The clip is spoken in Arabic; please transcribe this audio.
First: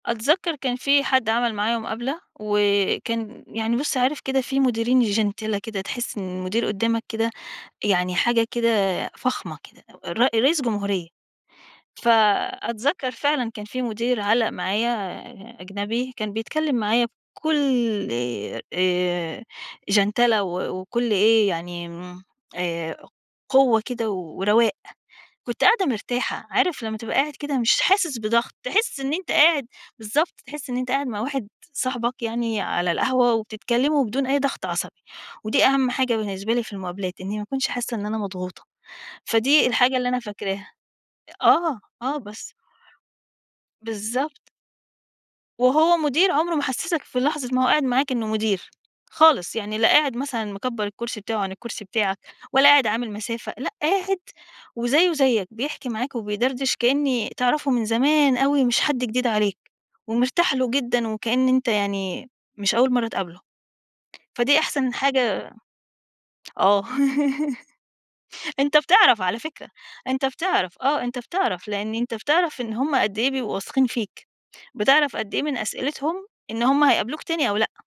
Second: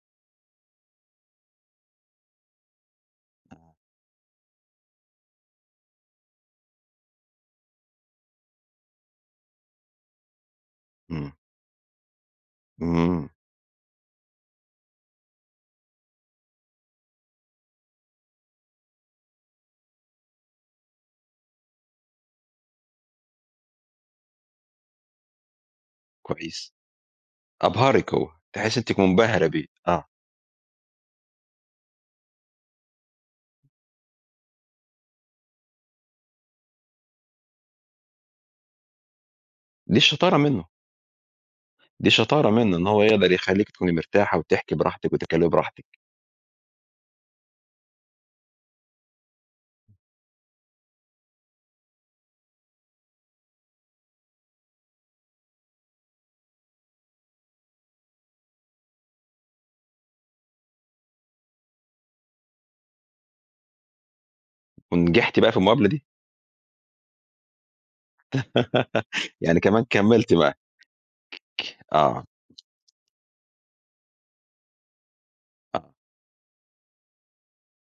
أتذكّر كان في حد عمل معايا مُقابله، وكان يعني بُص، عارف كده في مُديرين جِنتلة كده تحس إن المدير قُدامك كده، يعني حاجة كده فخمة كده، ر رئيس جمهورية، امم. فأتذكّر امم. فعلًا كان في مُدير علّق معايا أجنبي كان بيتكلّم معايا بكل آآ، آآ، جَنتلة و وكل إيه يعني امم، آآ، قوّة كده و ورَواق، كُنت قاعدة مرتاحة. كويس، عارف لمّا تبقى قاعد كده مش أبهرِِك حاسس هو، بضغط، تحسي إنِ أنتِ تحس إن أنت مُنبهرة بيه، قاعد آه. بالضبط، تحس إن أنت قاعد مع واحد صاحبك يعني على القهوة وبتتكلموا بدون أي ضغط عصبي، ودي أهم حاجة بالنسبة لي في المُقابلات إنّي ما أكُونش حاسّة إن أنا مضغوطة. فدي الحاجة دي اللي أنا شطارة منه. فاكراها. آه، دي آه، شطارة بس. منّه إن هو يقدر يخليكِ تكوني مرتاحة بالضبط. وتحكِي براحتِك وتتكلّمي براحتِك. وهو مُدير عمره ما حسّسك في لحظة ما هو قاعد معاك إنّه مُدير، خالص يعني لا قاعد مثلًا مكبّر الكرسي بتاعه عن الكرسي بتاعك، ولا قاعد عامل مسافة. لأ، قاعد وزيه زيك، بيحكي معاك وبيدردش كأني تعرفه من زمان أوي مش حد جديد عليك، ومرتاح له جدًا وكأن أنت يعني، مش أوّل مرّة تقابله، فدي أحسن ونجحتِ حاجة بقى في المُقابلة دي؟ آه، أنت بتعرف على يعني فكرة، كمان أنت كملتِ معاه. بتعرف آه، أنت بتعرف [unintelligible] لإن أنت آه. بتعرف إن هُم قد إيه بيبقوا واثقين فيك، بتعرف قد إيه من آه. أسئلتهم، إن هُم هيقابلوك تاني أو لأ.